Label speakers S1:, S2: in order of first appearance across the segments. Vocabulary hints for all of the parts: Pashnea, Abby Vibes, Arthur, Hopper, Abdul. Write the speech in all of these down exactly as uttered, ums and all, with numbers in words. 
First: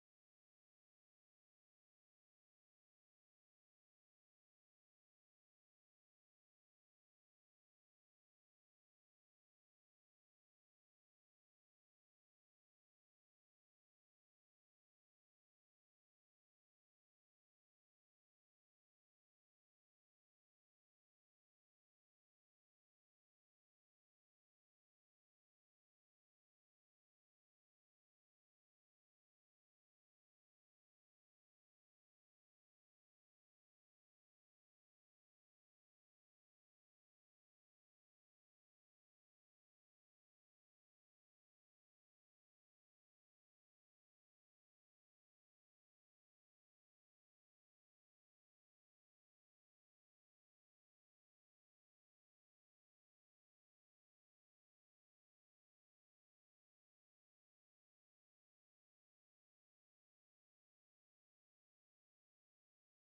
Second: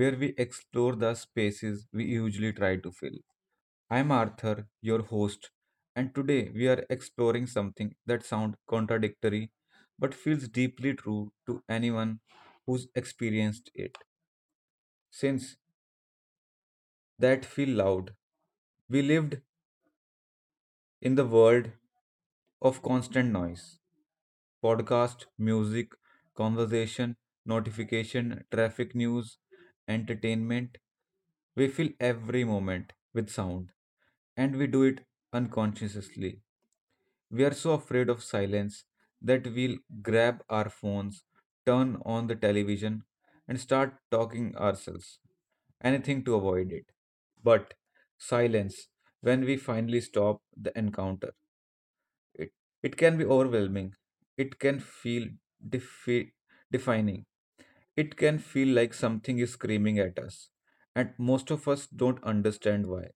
S1: where we explore the spaces we usually try to fill. I'm Arthur, your host, and today we are exploring something that sounds contradictory but feels deeply true to anyone who's experienced it. Since that feel loud, we lived in the world of constant noise, podcast, music, conversation, notification, traffic news, entertainment. We fill every moment with sound, and we do it unconsciously. We are so afraid of silence that we'll grab our phones, turn on the television, and start talking ourselves, anything to avoid it. But silence, when we finally stop the encounter, it, it can be overwhelming. It can feel defi- defining. It can feel like something is screaming at us, and most of us don't understand why,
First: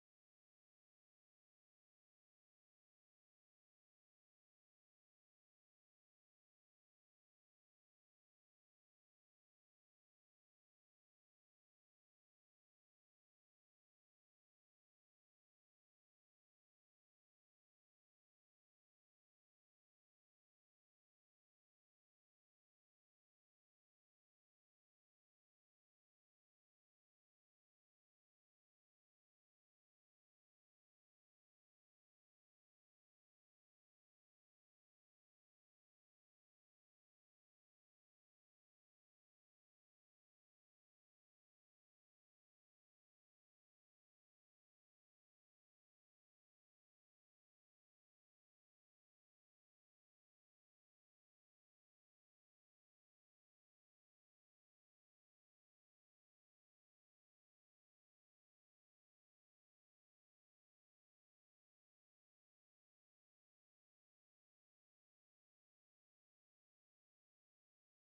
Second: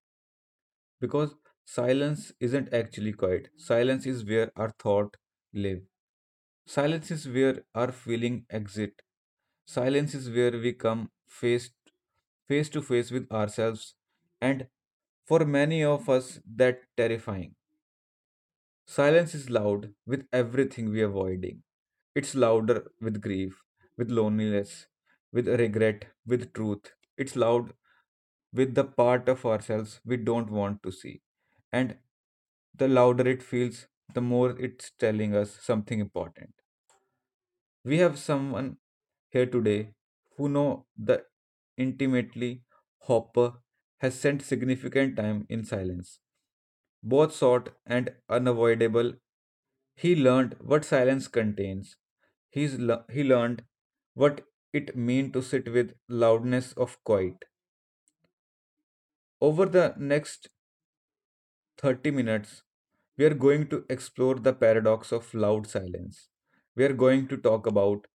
S1: because silence isn't actually quiet. Silence is where our thought live. Silence is where our feeling exit. Silence is where we come face face to face with ourselves, and for many of us that terrifying. Silence is loud with everything we are avoiding. It's louder with grief, with loneliness, with regret, with truth. It's loud with the part of ourselves we don't want to see. And the louder it feels, the more it's telling us something important. We have someone here today who know the intimately. Hopper has spent significant time in silence, both short and unavoidable. He learned what silence contains. He's le- he learned what it meant to sit with loudness of quiet. Over the next thirty minutes, we are going to explore the paradox of loud silence. We are going to talk about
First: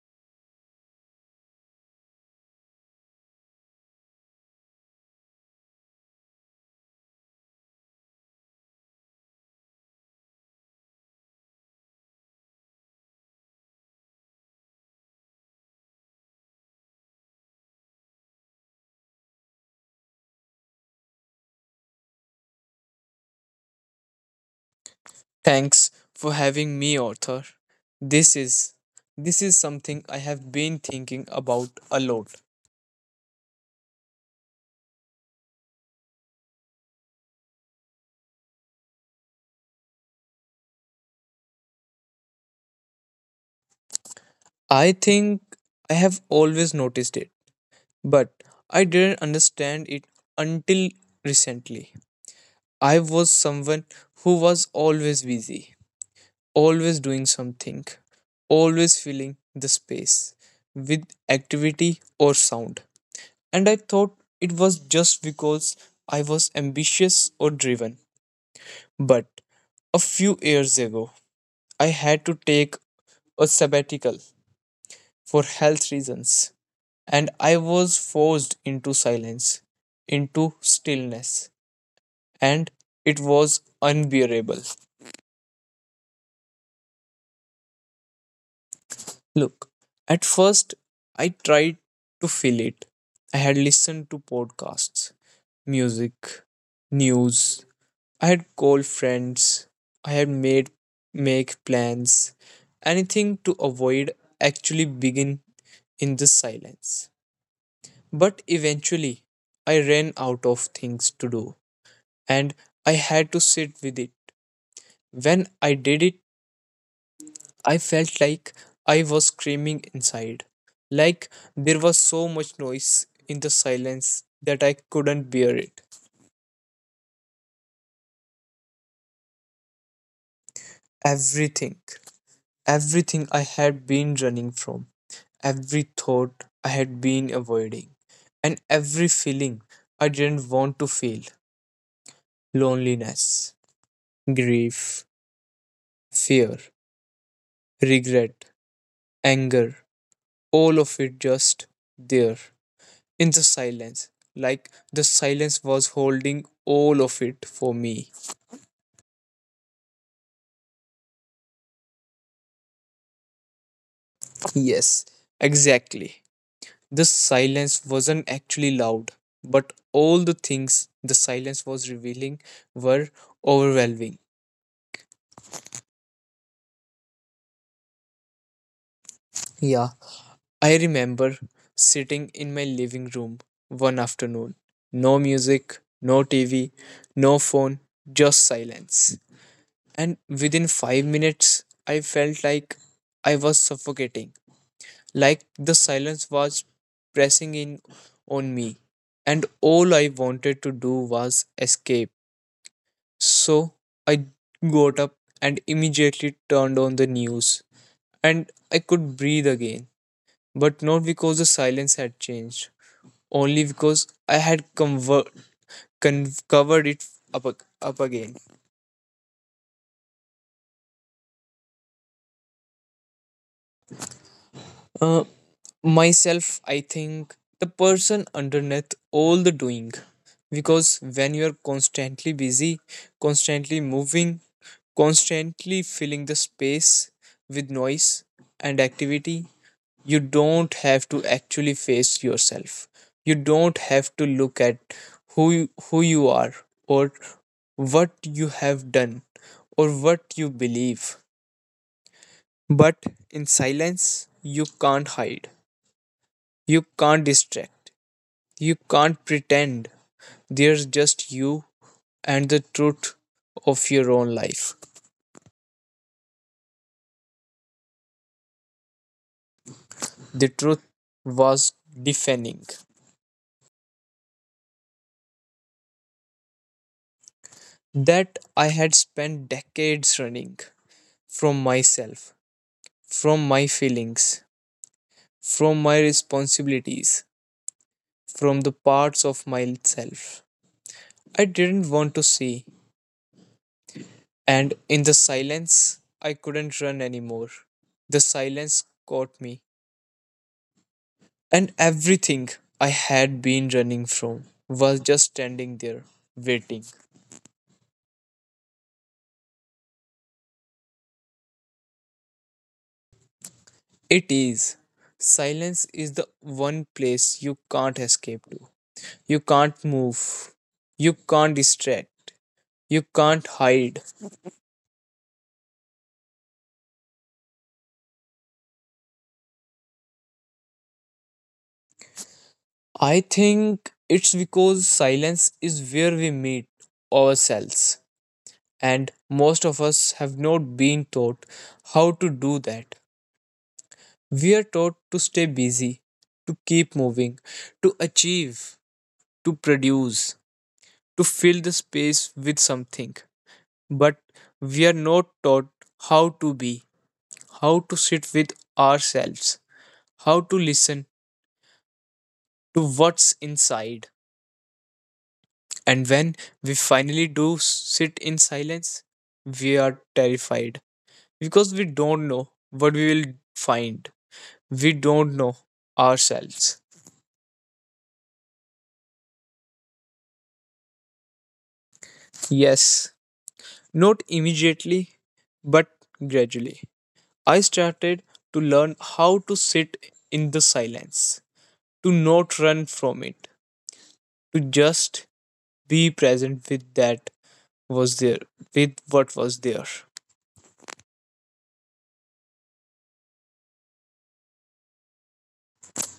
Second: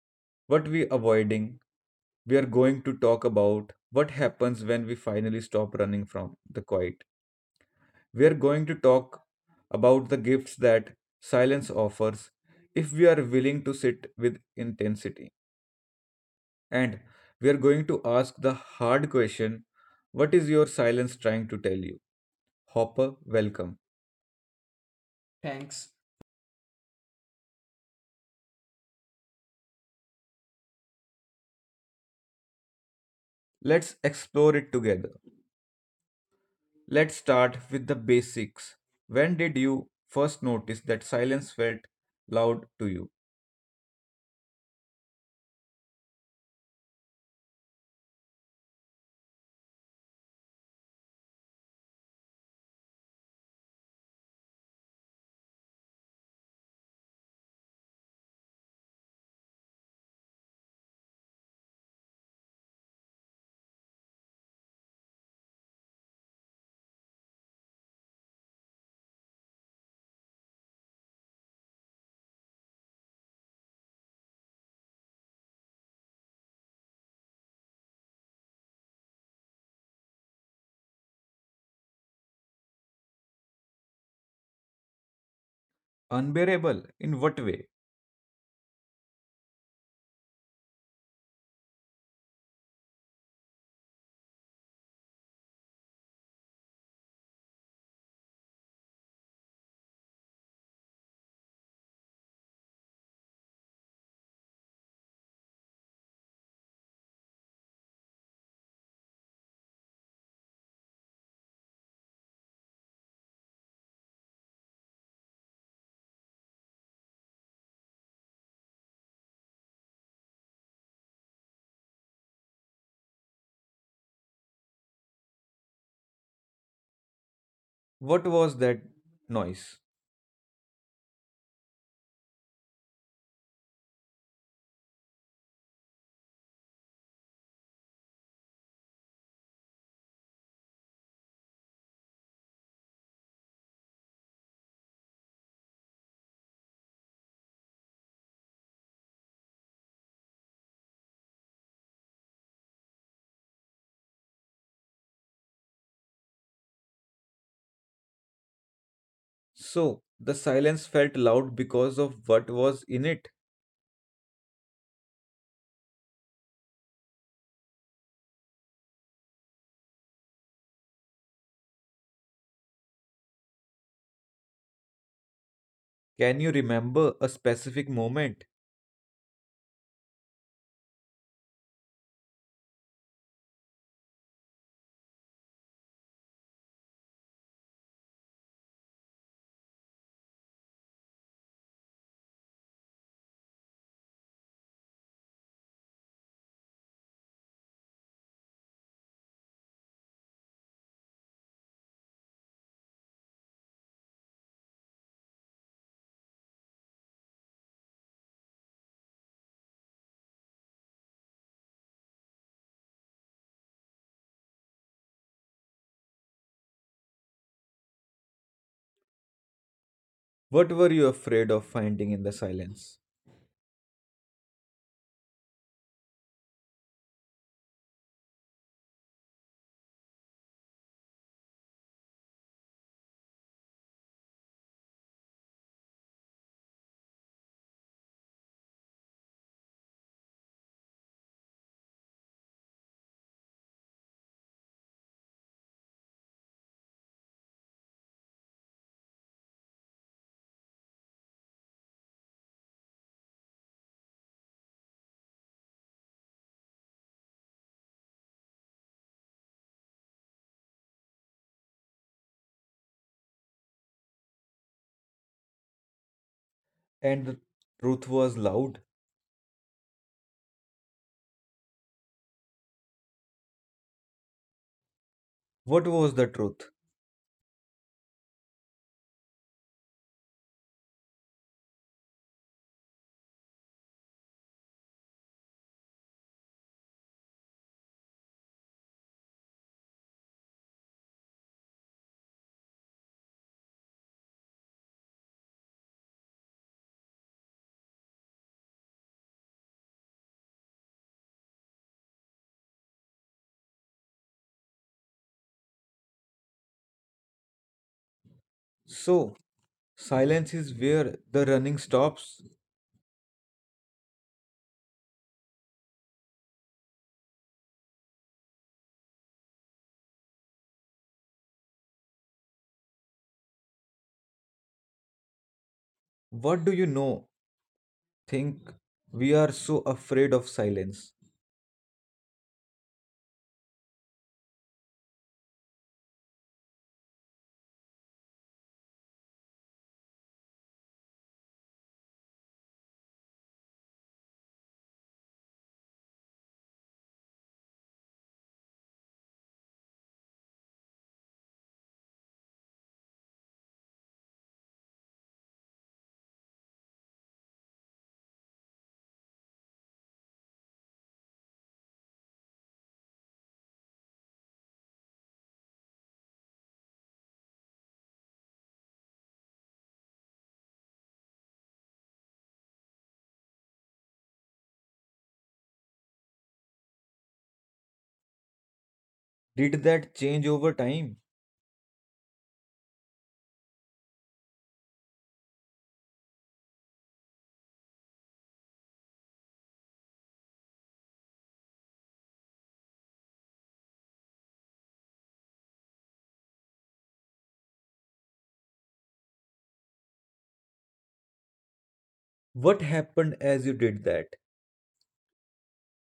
S1: what we avoiding. We are going to talk about what happens when we finally stop running from the quiet. We are going to talk about the gifts that silence offers if we are willing to sit with intensity. And we are going to ask the hard question: what is your silence trying to tell you? Hopper, welcome.
S2: Thanks for having me, Arthur. This is this is something I have been thinking about a lot.
S1: Let's explore it together. Let's start with the basics. When did you first notice that silence felt loud to you?
S2: I think I have always noticed it, but I didn't understand it until recently. I was someone who was always busy, always doing something, always filling the space with activity or sound. And I thought it was just because I was ambitious or driven. But a few years ago, I had to take a sabbatical for health reasons, and I was forced into silence, into stillness, and it was unbearable.
S1: Unbearable? In what way?
S2: Look, at first, I tried to fill it. I had listened to podcasts, music, news. I had called friends. I had made make plans. Anything to avoid actually begin in this silence. But eventually, I ran out of things to do and I had to sit with it. When I did it, I felt like I was screaming inside, like there was so much noise in the silence that I couldn't bear it.
S1: What was that noise?
S2: Everything, everything I had been running from, every thought I had been avoiding, and every feeling I didn't want to feel loneliness, grief, fear, regret, anger, all of it just there in the silence. Like the silence was holding all of it for me.
S1: So, the silence felt loud because of what was in it.
S2: Yes, exactly. The silence wasn't actually loud, but all the things the silence was revealing were overwhelming.
S1: Can you remember a specific moment?
S2: Yeah, I remember sitting in my living room one afternoon. No music, no T V, no phone, just silence. And within five minutes I felt like I was suffocating, like the silence was pressing in on me, and all I wanted to do was escape. So I got up and immediately turned on the news, and I could breathe again, but not because the silence had changed, only because I had conver- con- covered it up, ag- up again.
S1: What were you afraid of finding in the silence?
S2: Uh, Myself, I think the person underneath all the doing. Because when you're constantly busy, constantly moving, constantly filling the space with noise and activity, you don't have to actually face yourself. You don't have to look at who you, who you are or what you have done or what you believe. But in silence, you can't hide, you can't distract, you can't pretend. There's just you and the truth of your own life.
S1: And the truth was loud.
S2: The truth was deafening.
S1: What was the truth?
S2: That I had spent decades running from myself, from my feelings, from my responsibilities, from the parts of myself I didn't want to see. And in the silence, I couldn't run anymore. The silence caught me. And everything I had been running from was just standing there, waiting.
S1: So, silence is where the running stops.
S2: It is. Silence is the one place you can't escape to. You can't move. You can't distract. You can't hide.
S1: What do you know? Think we are so afraid of silence.
S2: I think it's because silence is where we meet ourselves. And most of us have not been taught how to do that. We are taught to stay busy, to keep moving, to achieve to produce, to fill the space with something. But we are not taught how to be, how to sit with ourselves, how to listen to what's inside. And when we finally do sit in silence, we are terrified because we don't know what we will find. We don't know ourselves.
S1: Did that change over time?
S2: Yes, not immediately, but gradually. I started to learn how to sit in the silence, to not run from it, to just be present with that was there, with what was there.
S1: What happened as you did that?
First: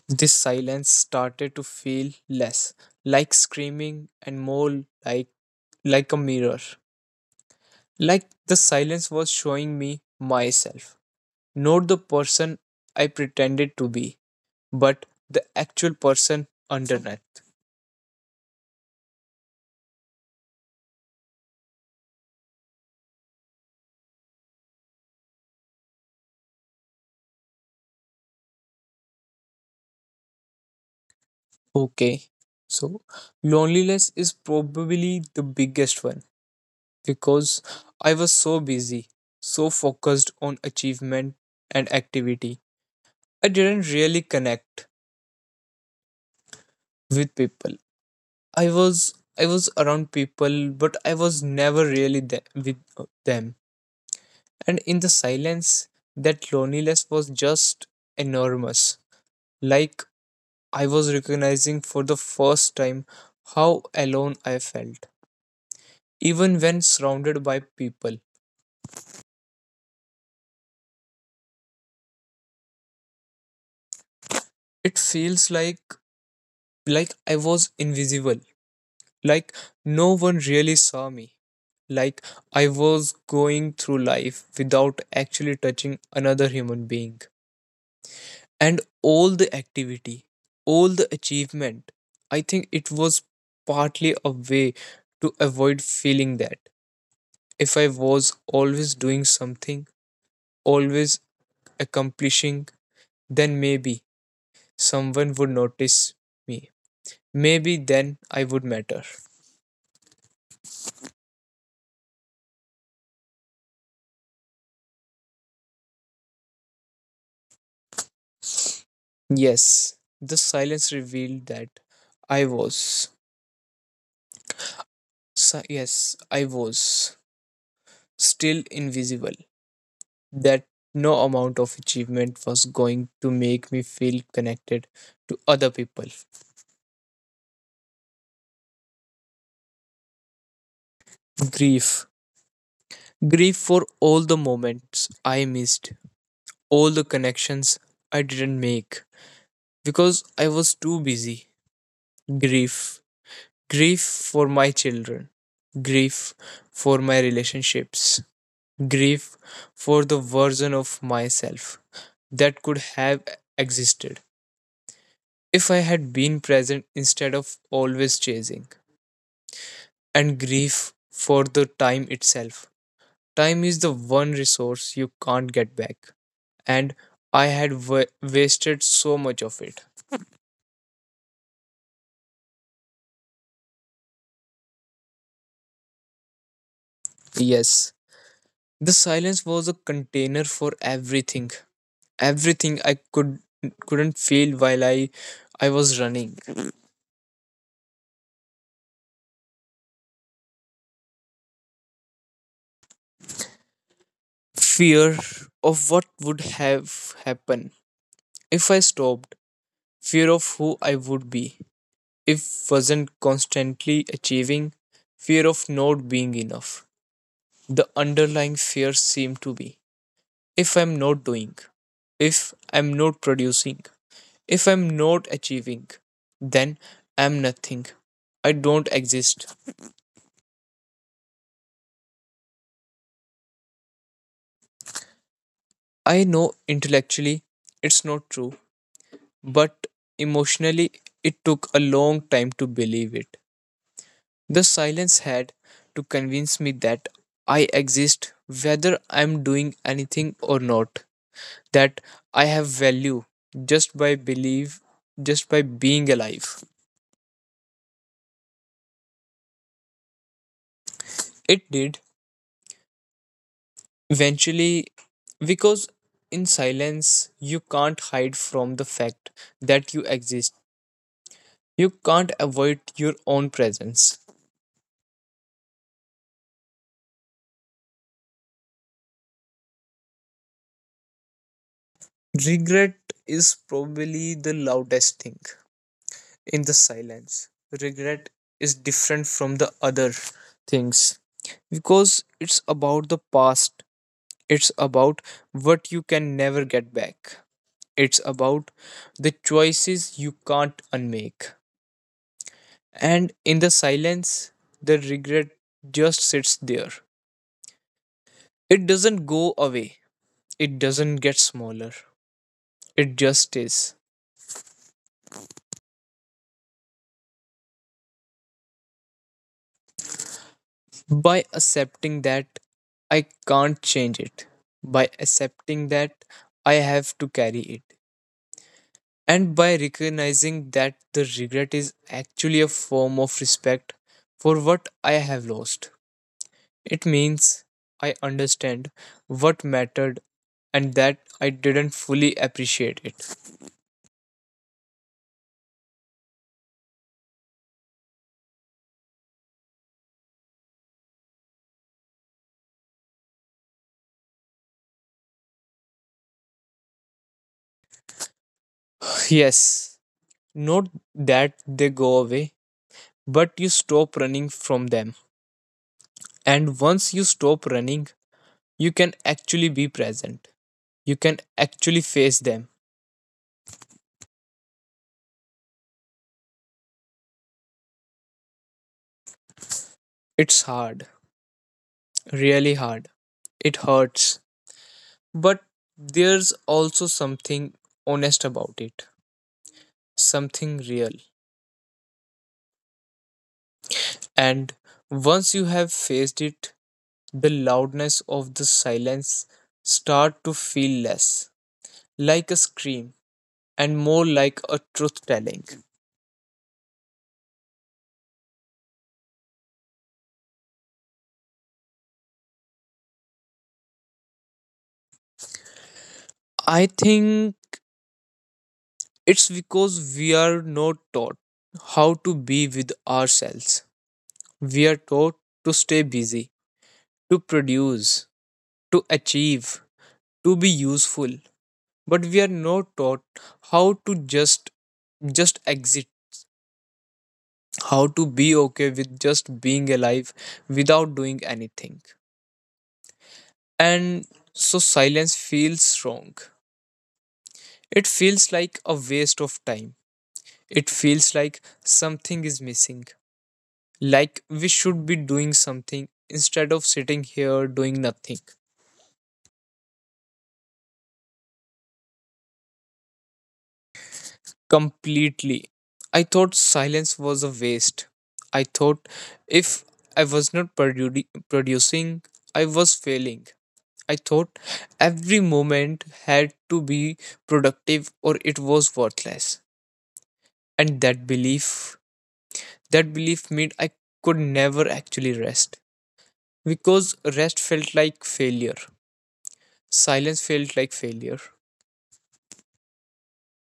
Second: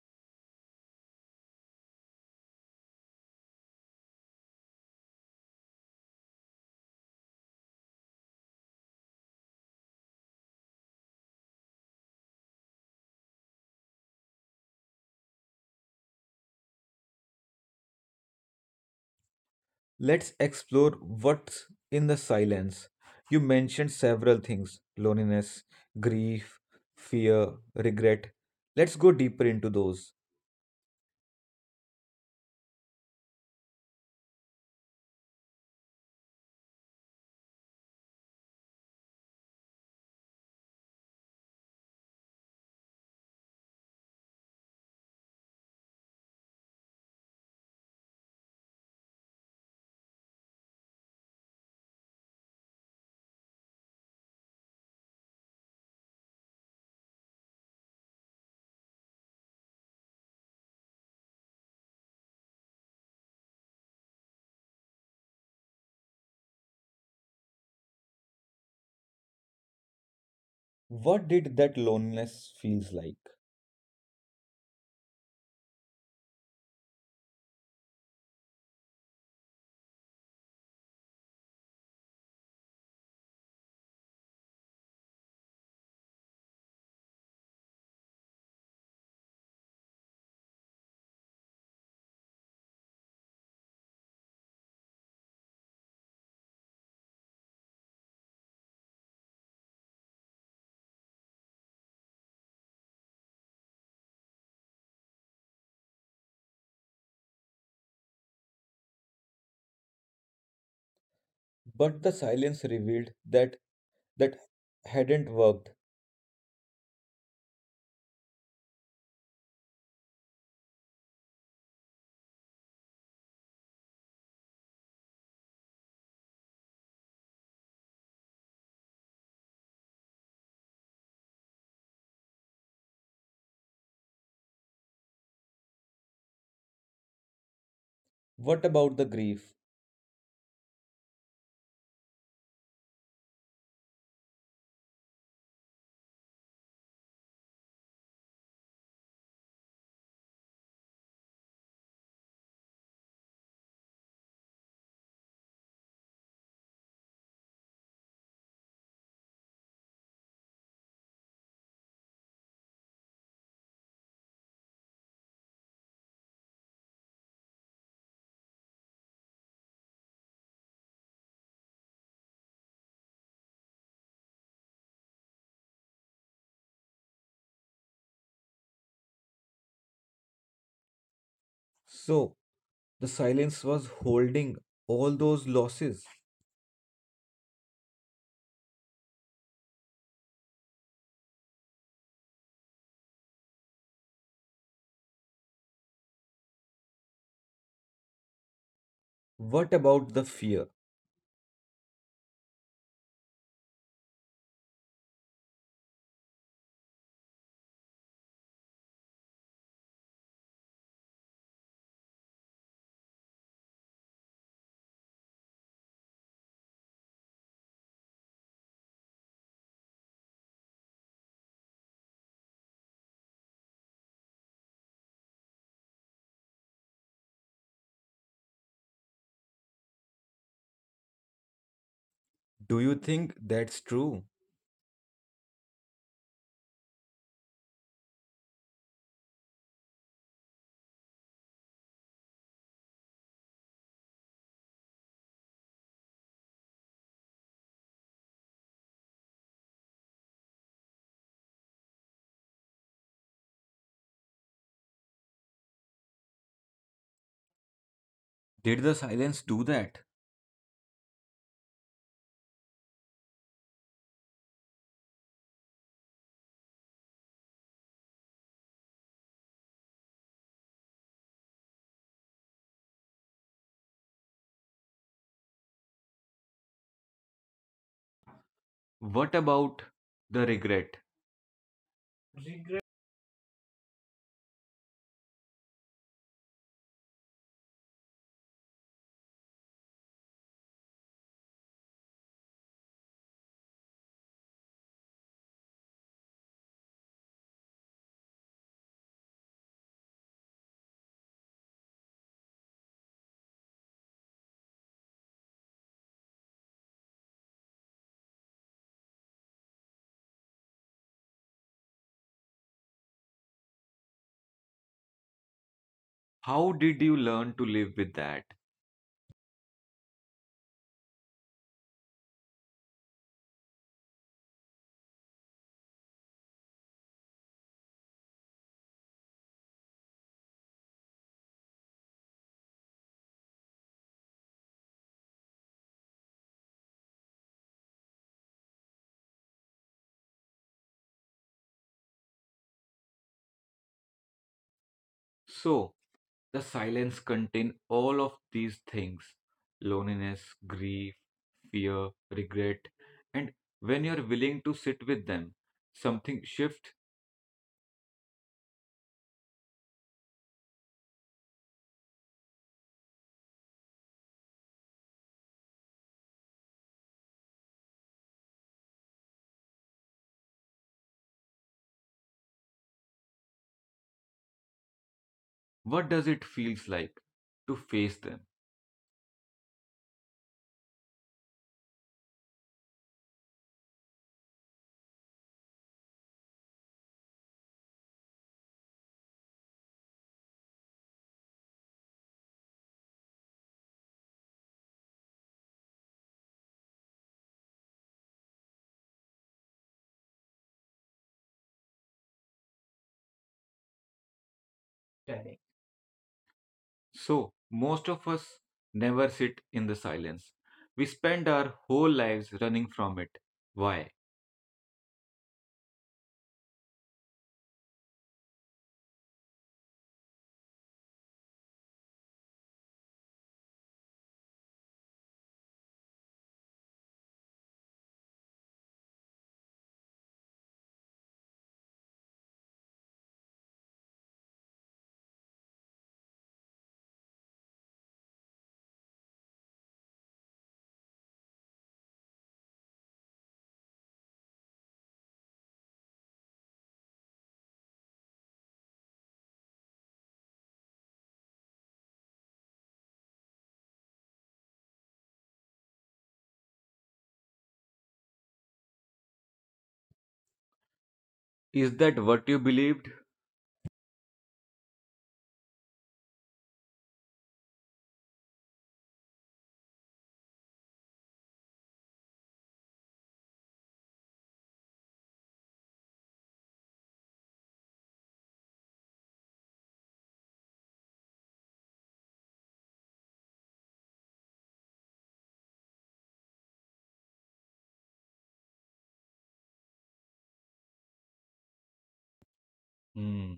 S2: This silence started to feel less like screaming and more like like a mirror. Like the silence was showing me myself, not the person I pretended to be, but the actual person underneath.
S1: Let's explore what's in the silence. You mentioned several things: loneliness, grief, fear, regret. Let's go deeper into those.
S2: Okay, so loneliness is probably the biggest one because I was so busy, so focused on achievement and activity. I didn't really connect with people. I was I was around people, but I was never really there with uh, them. And in the silence, that loneliness was just enormous. Like I was recognizing for the first time how alone I felt even when surrounded by people.
S1: What did that loneliness feels like?
S2: It feels like like I was invisible, like no one really saw me, like I was going through life without actually touching another human being. And all the activity, all the achievement, I think it was partly a way to avoid feeling that. If I was always doing something, always accomplishing, then maybe someone would notice me. Maybe then I would matter.
S1: But the silence revealed that that hadn't worked.
S2: Yes, the silence revealed that I was. Si- yes, I was still invisible. That no amount of achievement was going to make me feel connected to other people.
S1: What about the grief?
S2: Grief. Grief for all the moments I missed, all the connections I didn't make because I was too busy. Grief grief for my children, grief for my relationships, grief for the version of myself that could have existed if I had been present instead of always chasing, and grief for the time itself. Time is the one resource you can't get back, and I had wa- wasted so much of it.
S1: So, the silence was holding all those losses.
S2: Yes, the silence was a container for everything everything I could couldn't feel while i i was running
S1: What about the fear?
S2: fear of what would have happened if I stopped fear of who I would be if wasn't constantly achieving fear of not being enough the underlying fear seemed to be if I'm not doing if I'm not producing if I'm not achieving then I'm nothing I don't exist
S1: Do you think that's true?
S2: I know intellectually it's not true but emotionally it took a long time to believe it. The silence had to convince me that I exist whether I'm doing anything or not, that I have value just by believe just by being alive.
S1: Did the silence do that?
S2: It did eventually because in silence you can't hide from the fact that you exist. You can't avoid your own presence.
S1: What about the regret?
S2: Regret is probably the loudest thing in the silence. Regret is different from the other things because it's about the past, it's about what you can never get back, it's about the choices you can't unmake. And in the silence, the regret just sits there. It doesn't go away, it doesn't get smaller, it just is.
S1: How did you learn to live with that?
S2: By accepting that I can't change it, by accepting that I have to carry it, and by recognizing that the regret is actually a form of respect for what I have lost. It means I understand what mattered and that I didn't fully appreciate it.
S1: So, the silence contain all of these things: loneliness, grief, fear, regret. And when you're willing to sit with them, something shift.
S2: Yes, not that they go away, but you stop running from them. And once you stop running, you can actually be present. You can actually face them.
S1: What does it feels like to face them?
S2: It's hard, really hard. It hurts. But there's also something honest about it, something real. And once you have faced it, the loudness of the silence start to feel less like a scream and more like a truth
S1: Correct.
S2: telling.
S1: So, most of us never sit in the silence. We spend our whole lives running from it. Why?
S2: I think it's because we are not taught how to be with ourselves. We are taught to stay busy, to produce, to achieve, to be useful. But we are not taught how to just just exit, how to be okay with just being alive without doing anything. And so silence feels wrong. It feels like a waste of time. It feels like something is missing. Like we should be doing something instead of sitting here doing nothing.
S1: Is that what you believe?
S2: Completely. I thought silence was a waste. I thought if I was not produ- producing, I was failing. I thought every moment had to be productive or it was worthless. And that belief, that belief meant I could never actually rest because rest felt like failure. Silence felt like failure.
S1: Hmm.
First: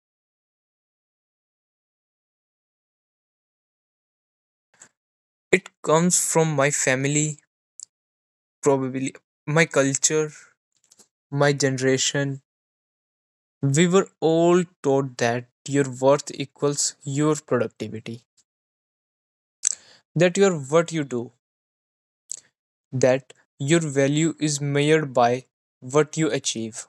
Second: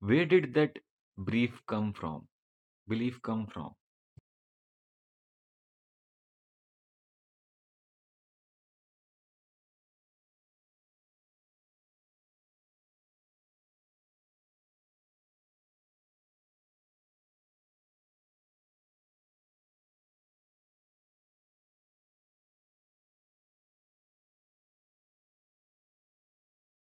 S1: Where did that brief come from? Belief come from?
S2: It comes from my family, probably my culture, my generation. We were all taught that your worth equals your productivity, that you're what you do, that your value is measured by what you achieve,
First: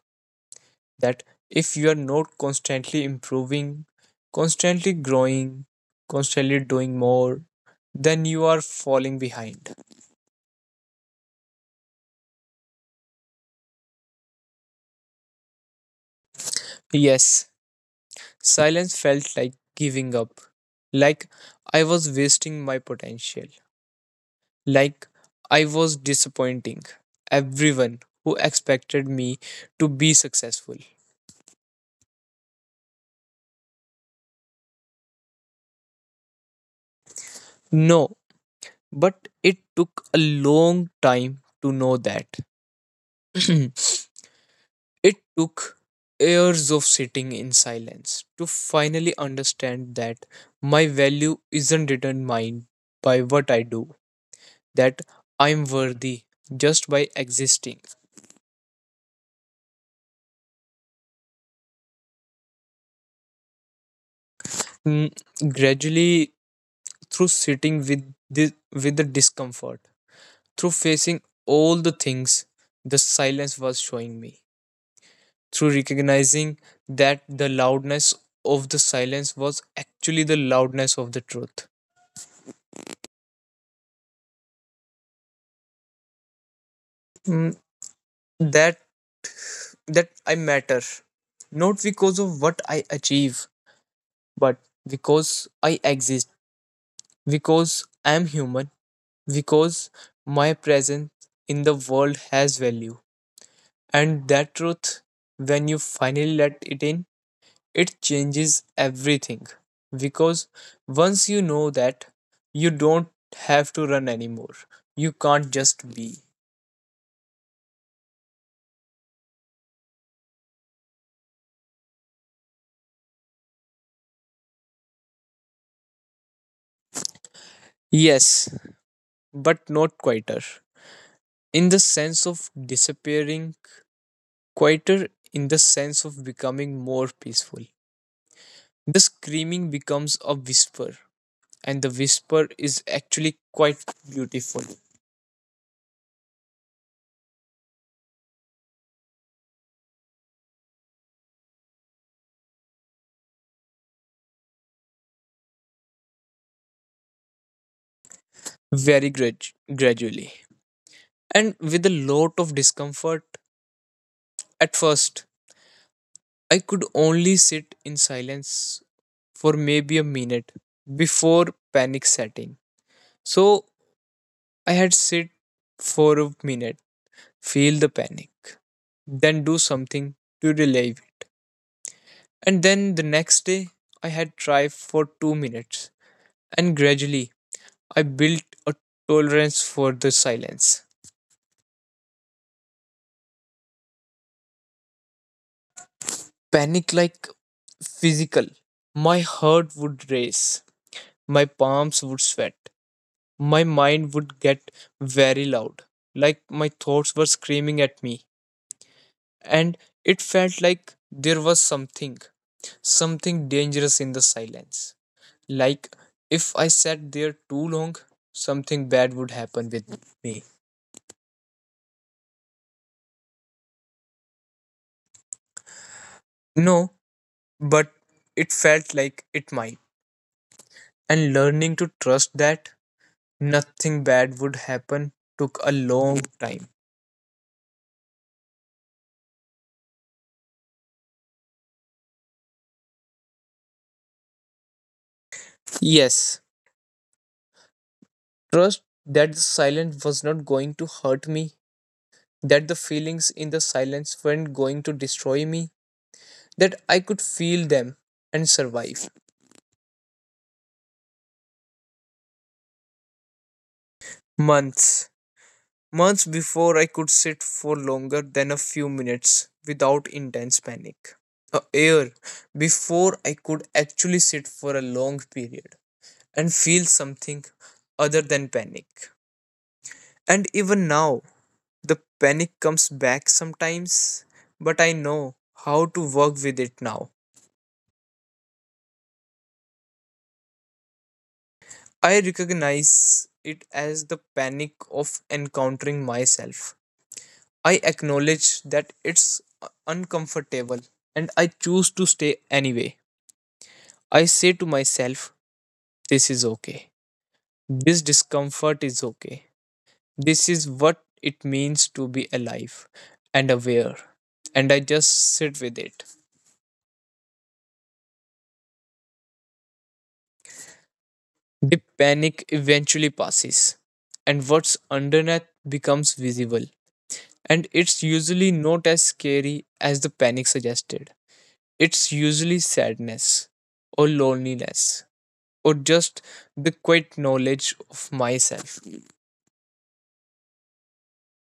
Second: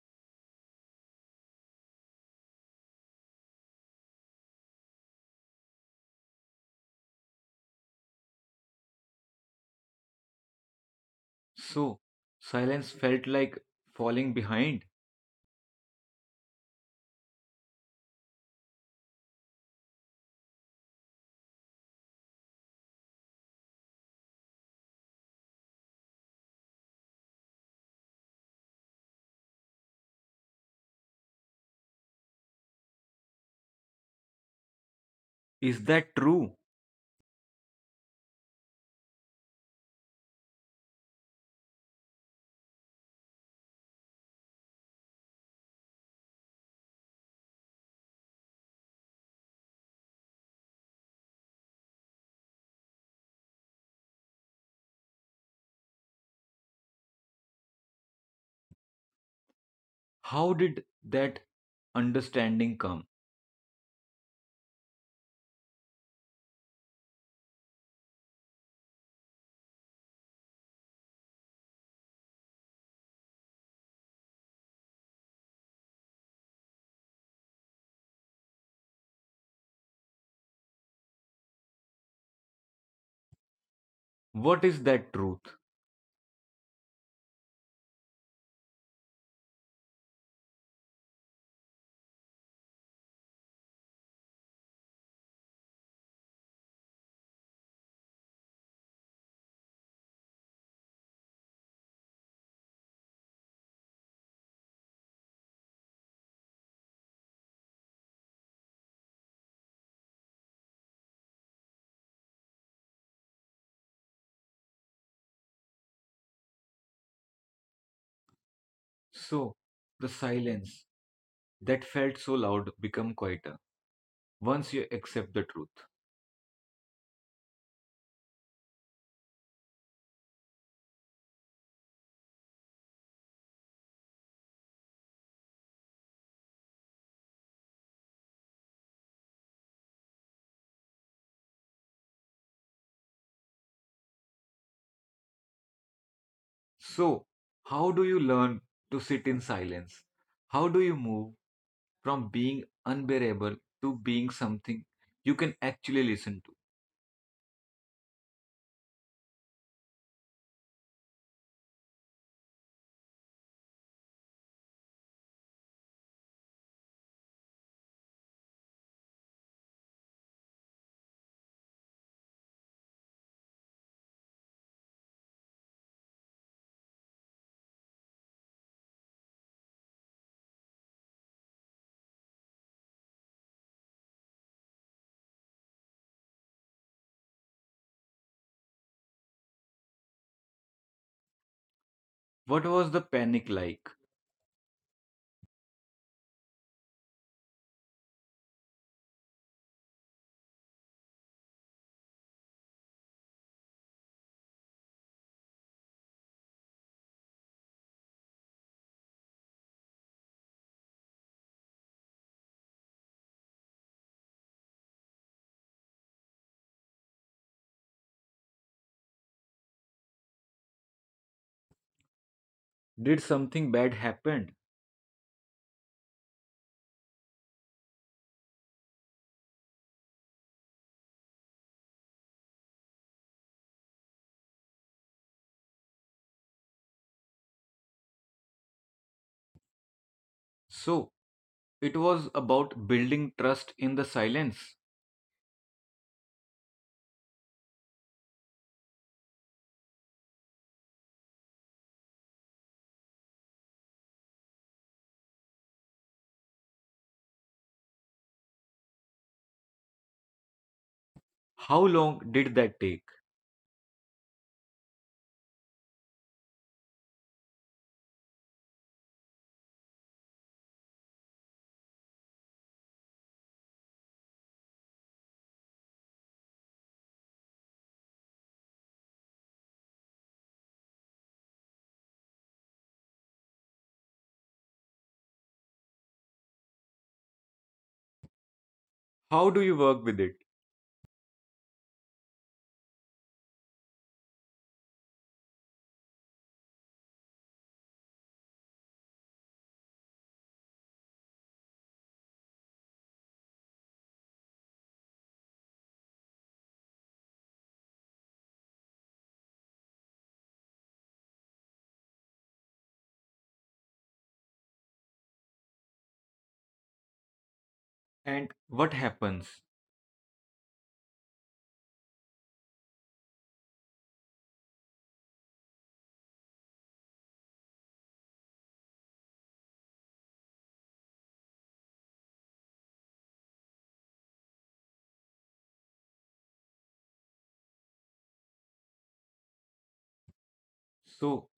S2: that if you are not constantly improving, constantly growing, constantly doing more, then you are falling behind.
S1: So, silence felt like falling behind.
S2: Yes, silence felt like giving up, like I was wasting my potential. Like I was disappointing everyone who expected me to be successful.
S1: Is that true?
S2: No, but it took a long time to know that. It took years of sitting in silence to finally understand that my value isn't determined by what I do, that I'm worthy just by existing.
S1: How did that understanding come?
S2: Mm, Gradually, through sitting with the, with the discomfort, through facing all the things the silence was showing me, through recognizing that the loudness of the silence was actually the loudness of the truth.
S1: What is that truth?
S2: Mm, that that I matter, not because of what I achieve, but because I exist, because I am human, because my presence in the world has value. And that truth, when you finally let it in, it changes everything because once you know that you don't have to run anymore you can't just be
S1: So, the silence that felt so loud become quieter once you accept the truth.
S2: yes but not quieter in the sense of disappearing quieter in the sense of becoming more peaceful the screaming becomes a whisper and the whisper is actually quite beautiful
S1: So, how do you learn to sit in silence? How do you move from being unbearable to being something you can actually listen to?
S2: very grad- gradually and with a lot of discomfort at first I could only sit in silence for maybe a minute before panic setting. So I had sit for a minute, feel the panic, then do something to relieve it. And then the next day I had try for two minutes and gradually I built a tolerance for the silence.
S1: What was the panic like?
S2: Panic like physical. My heart would race, my palms would sweat, my mind would get very loud, like my thoughts were screaming at me. And it felt like there was something, something dangerous in the silence. Like if I sat there too long, something bad would happen with me.
S1: Did something bad happen?
S2: No, but it felt like it might. And learning to trust that nothing bad would happen took a long time.
S1: So, it was about building trust in the silence.
S2: Yes, trust that the silence was not going to hurt me, that the feelings in the silence weren't going to destroy me, that I could feel them and survive.
S1: How long did that take?
S2: Months. Months before I could sit for longer than a few minutes without intense panic. A year before I could actually sit for a long period and feel something other than panic. And even now, the panic comes back sometimes, but I know how to work with it now.
S1: How do you work with it?
S2: I recognize it as the panic of encountering myself. I acknowledge that it's uh, uncomfortable, and I choose to stay anyway. I say to myself, this is okay. This discomfort is okay. This is what it means to be alive and aware. And I just sit with it.
S1: And what happens?
S2: The panic eventually passes, and what's underneath becomes visible. And it's usually not as scary as the panic suggested. It's usually sadness or loneliness or just the quiet knowledge of myself.
S1: So,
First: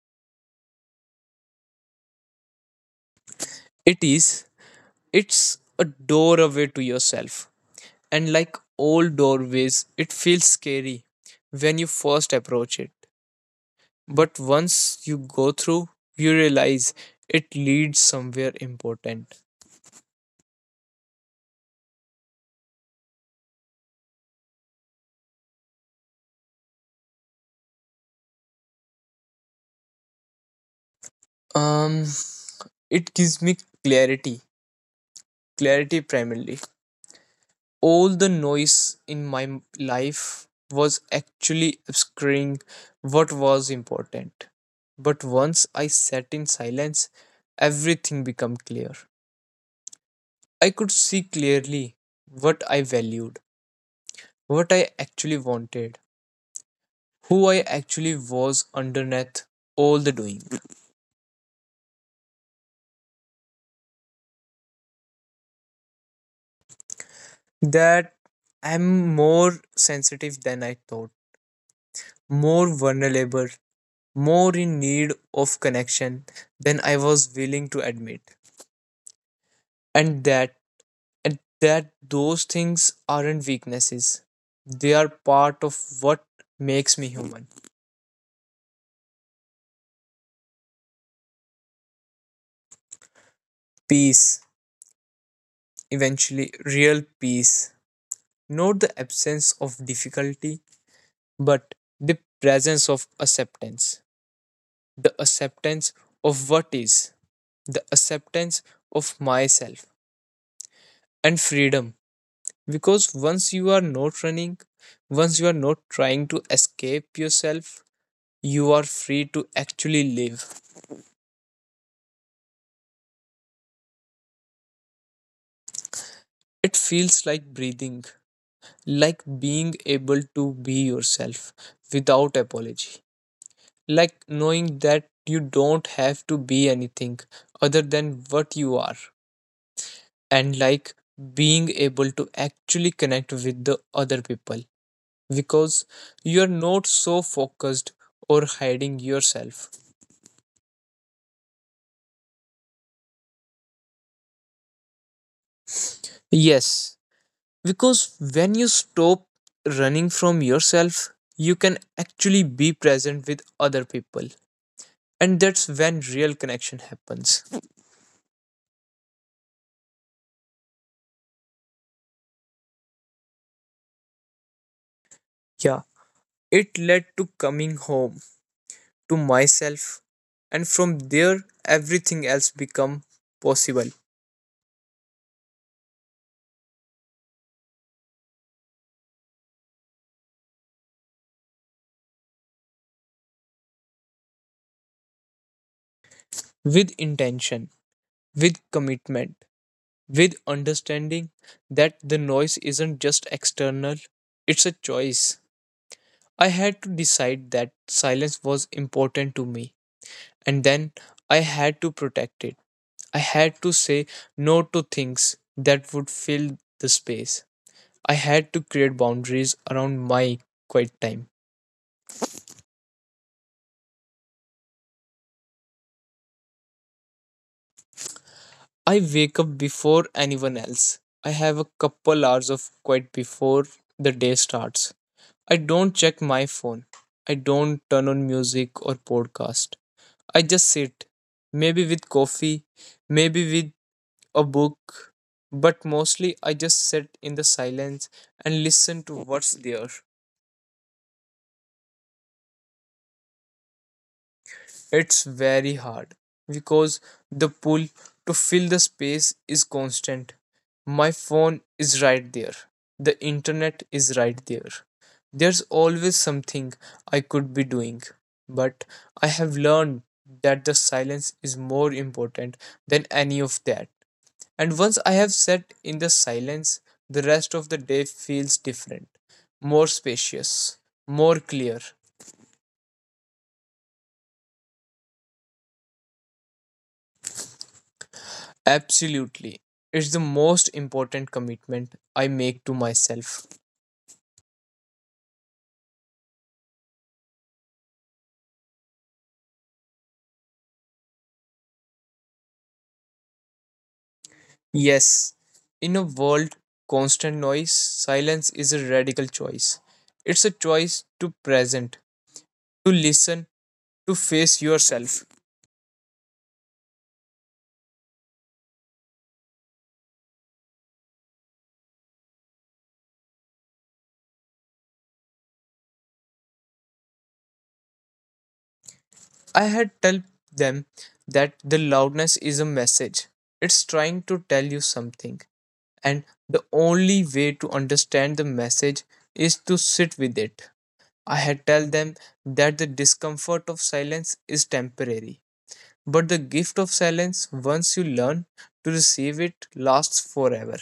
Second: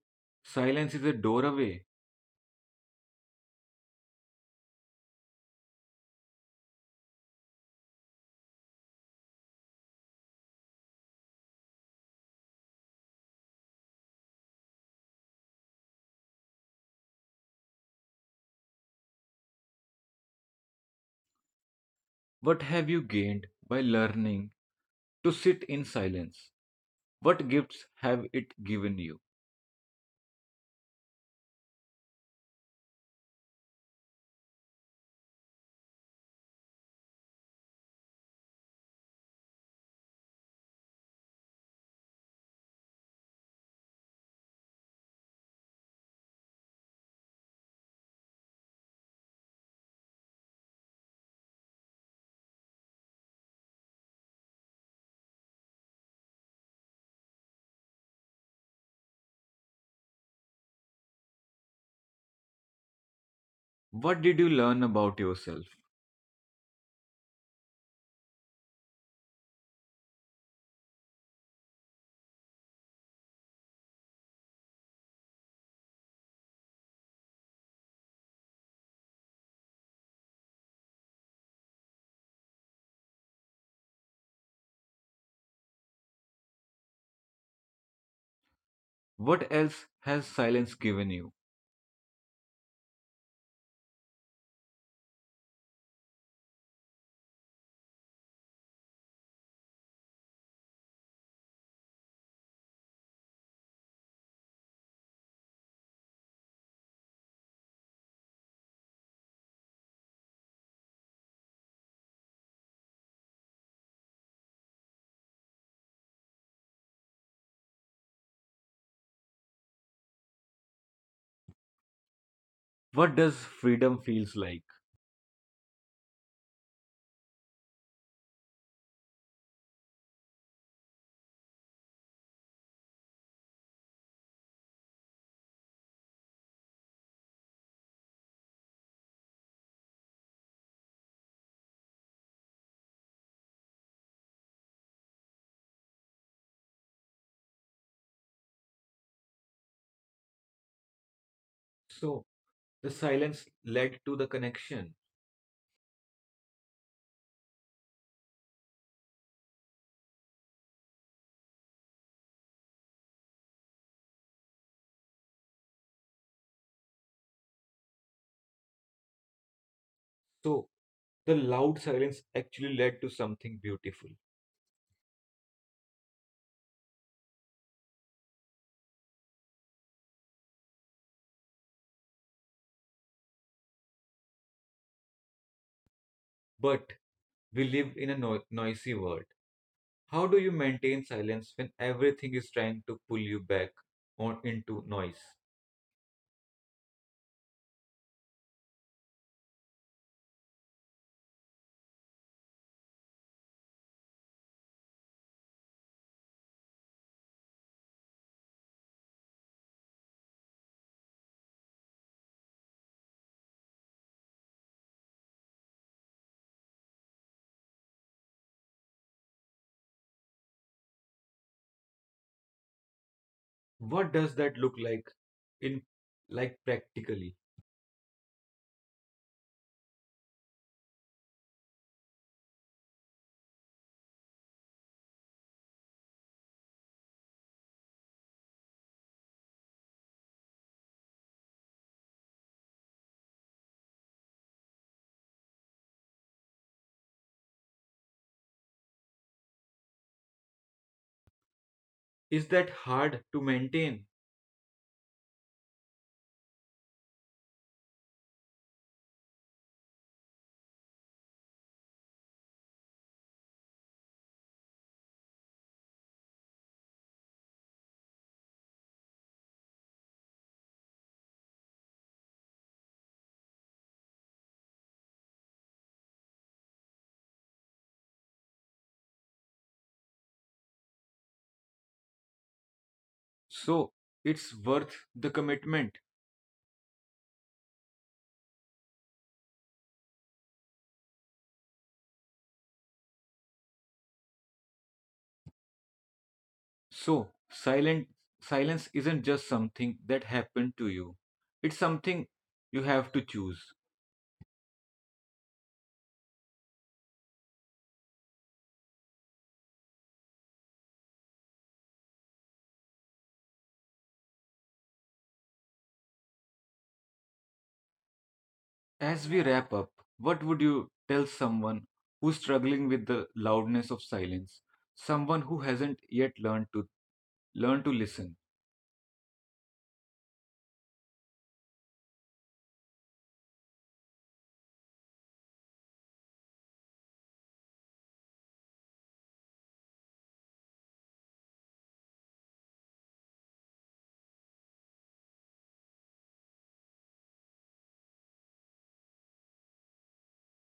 S1: silence is a doorway.
S2: It is, it's a doorway to yourself, and like all doorways, it feels scary when you first approach it. But once you go through, you realize it leads somewhere important.
S1: What have you gained by learning to sit in silence? What gifts have it given you?
S2: Um, it gives me clarity, clarity primarily. All the noise in my life was actually obscuring what was important. But once I sat in silence, everything became clear. I could see clearly what I valued, what I actually wanted, who I actually was underneath all the doing.
S1: What did you learn about yourself?
S2: That I'm more sensitive than I thought, more vulnerable, more in need of connection than I was willing to admit. and that and that those things aren't weaknesses, they are part of what makes me human.
S1: What else has silence given you?
S2: Peace, eventually, real peace, not the absence of difficulty, but the presence of acceptance, the acceptance of what is, the acceptance of myself, and freedom, because once you are not running, once you are not trying to escape yourself, you are free to actually live.
S1: What does freedom feels like?
S2: It feels like breathing, like being able to be yourself without apology, like knowing that you don't have to be anything other than what you are, and like being able to actually connect with the other people, because you are not so focused or hiding yourself.
S1: So, the silence led to the connection.
S2: Yes, because when you stop running from yourself, you can actually be present with other people, and that's when real connection happens.
S1: So, the loud silence actually led to something beautiful.
S2: Yeah, it led to coming home to myself, and from there everything else become possible.
S1: But we live in a no- noisy world. How do you maintain silence when everything is trying to pull you back on into noise?
S2: With intention, with commitment, with understanding that the noise isn't just external, it's a choice. I had to decide that silence was important to me, and then I had to protect it. I had to say no to things that would fill the space. I had to create boundaries around my quiet time.
S1: What does that look like, in, like, practically?
S2: I wake up before anyone else. I have a couple hours of quiet before the day starts. I don't check my phone. I don't turn on music or podcast. I just sit, maybe with coffee, maybe with a book, but mostly I just sit in the silence and listen to what's there.
S1: Is that hard to maintain?
S2: It's very hard because the pull to fill the space is constant. My phone is right there. The internet is right there. There's always something I could be doing. But I have learned that the silence is more important than any of that. And once I have sat in the silence, the rest of the day feels different, more spacious, more clear.
S1: So, it's worth the commitment.
S2: Absolutely. It's the most important commitment I make to myself.
S1: So silent Silence isn't just something that happened to you, it's something you have to choose.
S2: Yes, in a world constant noise, silence is a radical choice. It's a choice to present, to listen, to face yourself.
S1: As we wrap up, what would you tell someone who's struggling with the loudness of silence, someone who hasn't yet learned to learn to listen?
S2: I had tell them that the loudness is a message. It's trying to tell you something, and the only way to understand the message is to sit with it. I had tell them that the discomfort of silence is temporary, but the gift of silence, once you learn to receive it, lasts forever.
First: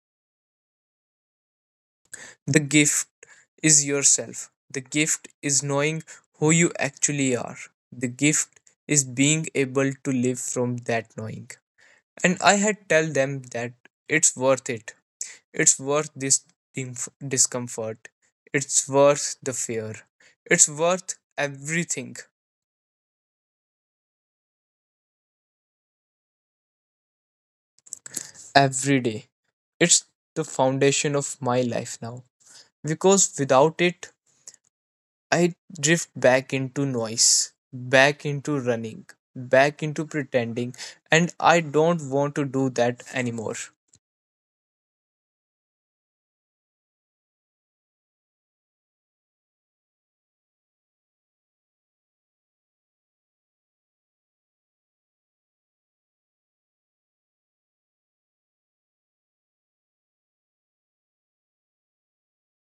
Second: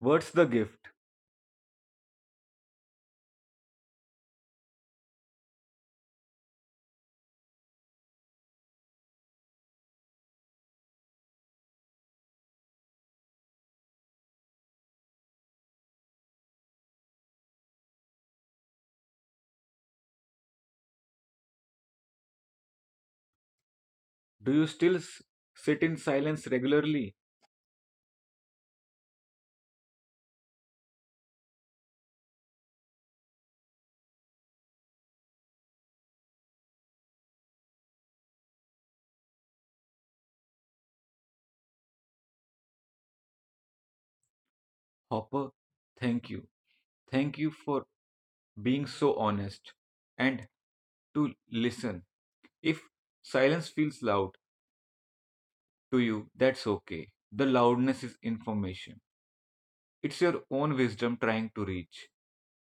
S1: What's the gift?
S2: The gift is yourself. The gift is knowing who you actually are. The gift is being able to live from that knowing. And I had tell them that it's worth it. It's worth this dimf- discomfort. It's worth the fear. It's worth everything.
S1: Do you still s- sit in silence regularly?
S2: Every day. It's the foundation of my life now, because without it, I drift back into noise, back into running, back into pretending, and I don't want to do that anymore.
S1: Hopper, thank you. Thank you for being so honest and to listen. If silence feels loud to you, that's okay. The loudness is information, it's your own wisdom trying to reach.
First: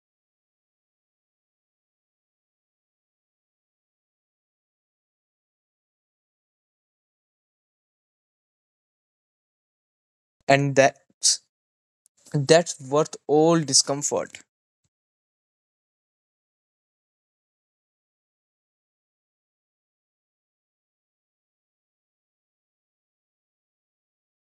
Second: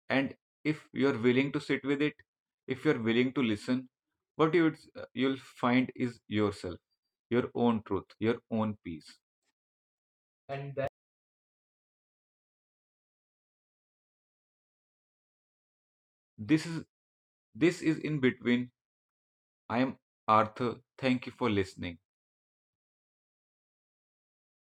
S1: And if you're willing to sit with it, if you're willing to listen, what you would, uh, you'll find is yourself, your own truth, your own peace. And
S2: And
S1: that.
S2: that's that's worth all discomfort.
S1: This is this is in between. I am Arthur. Thank you for listening.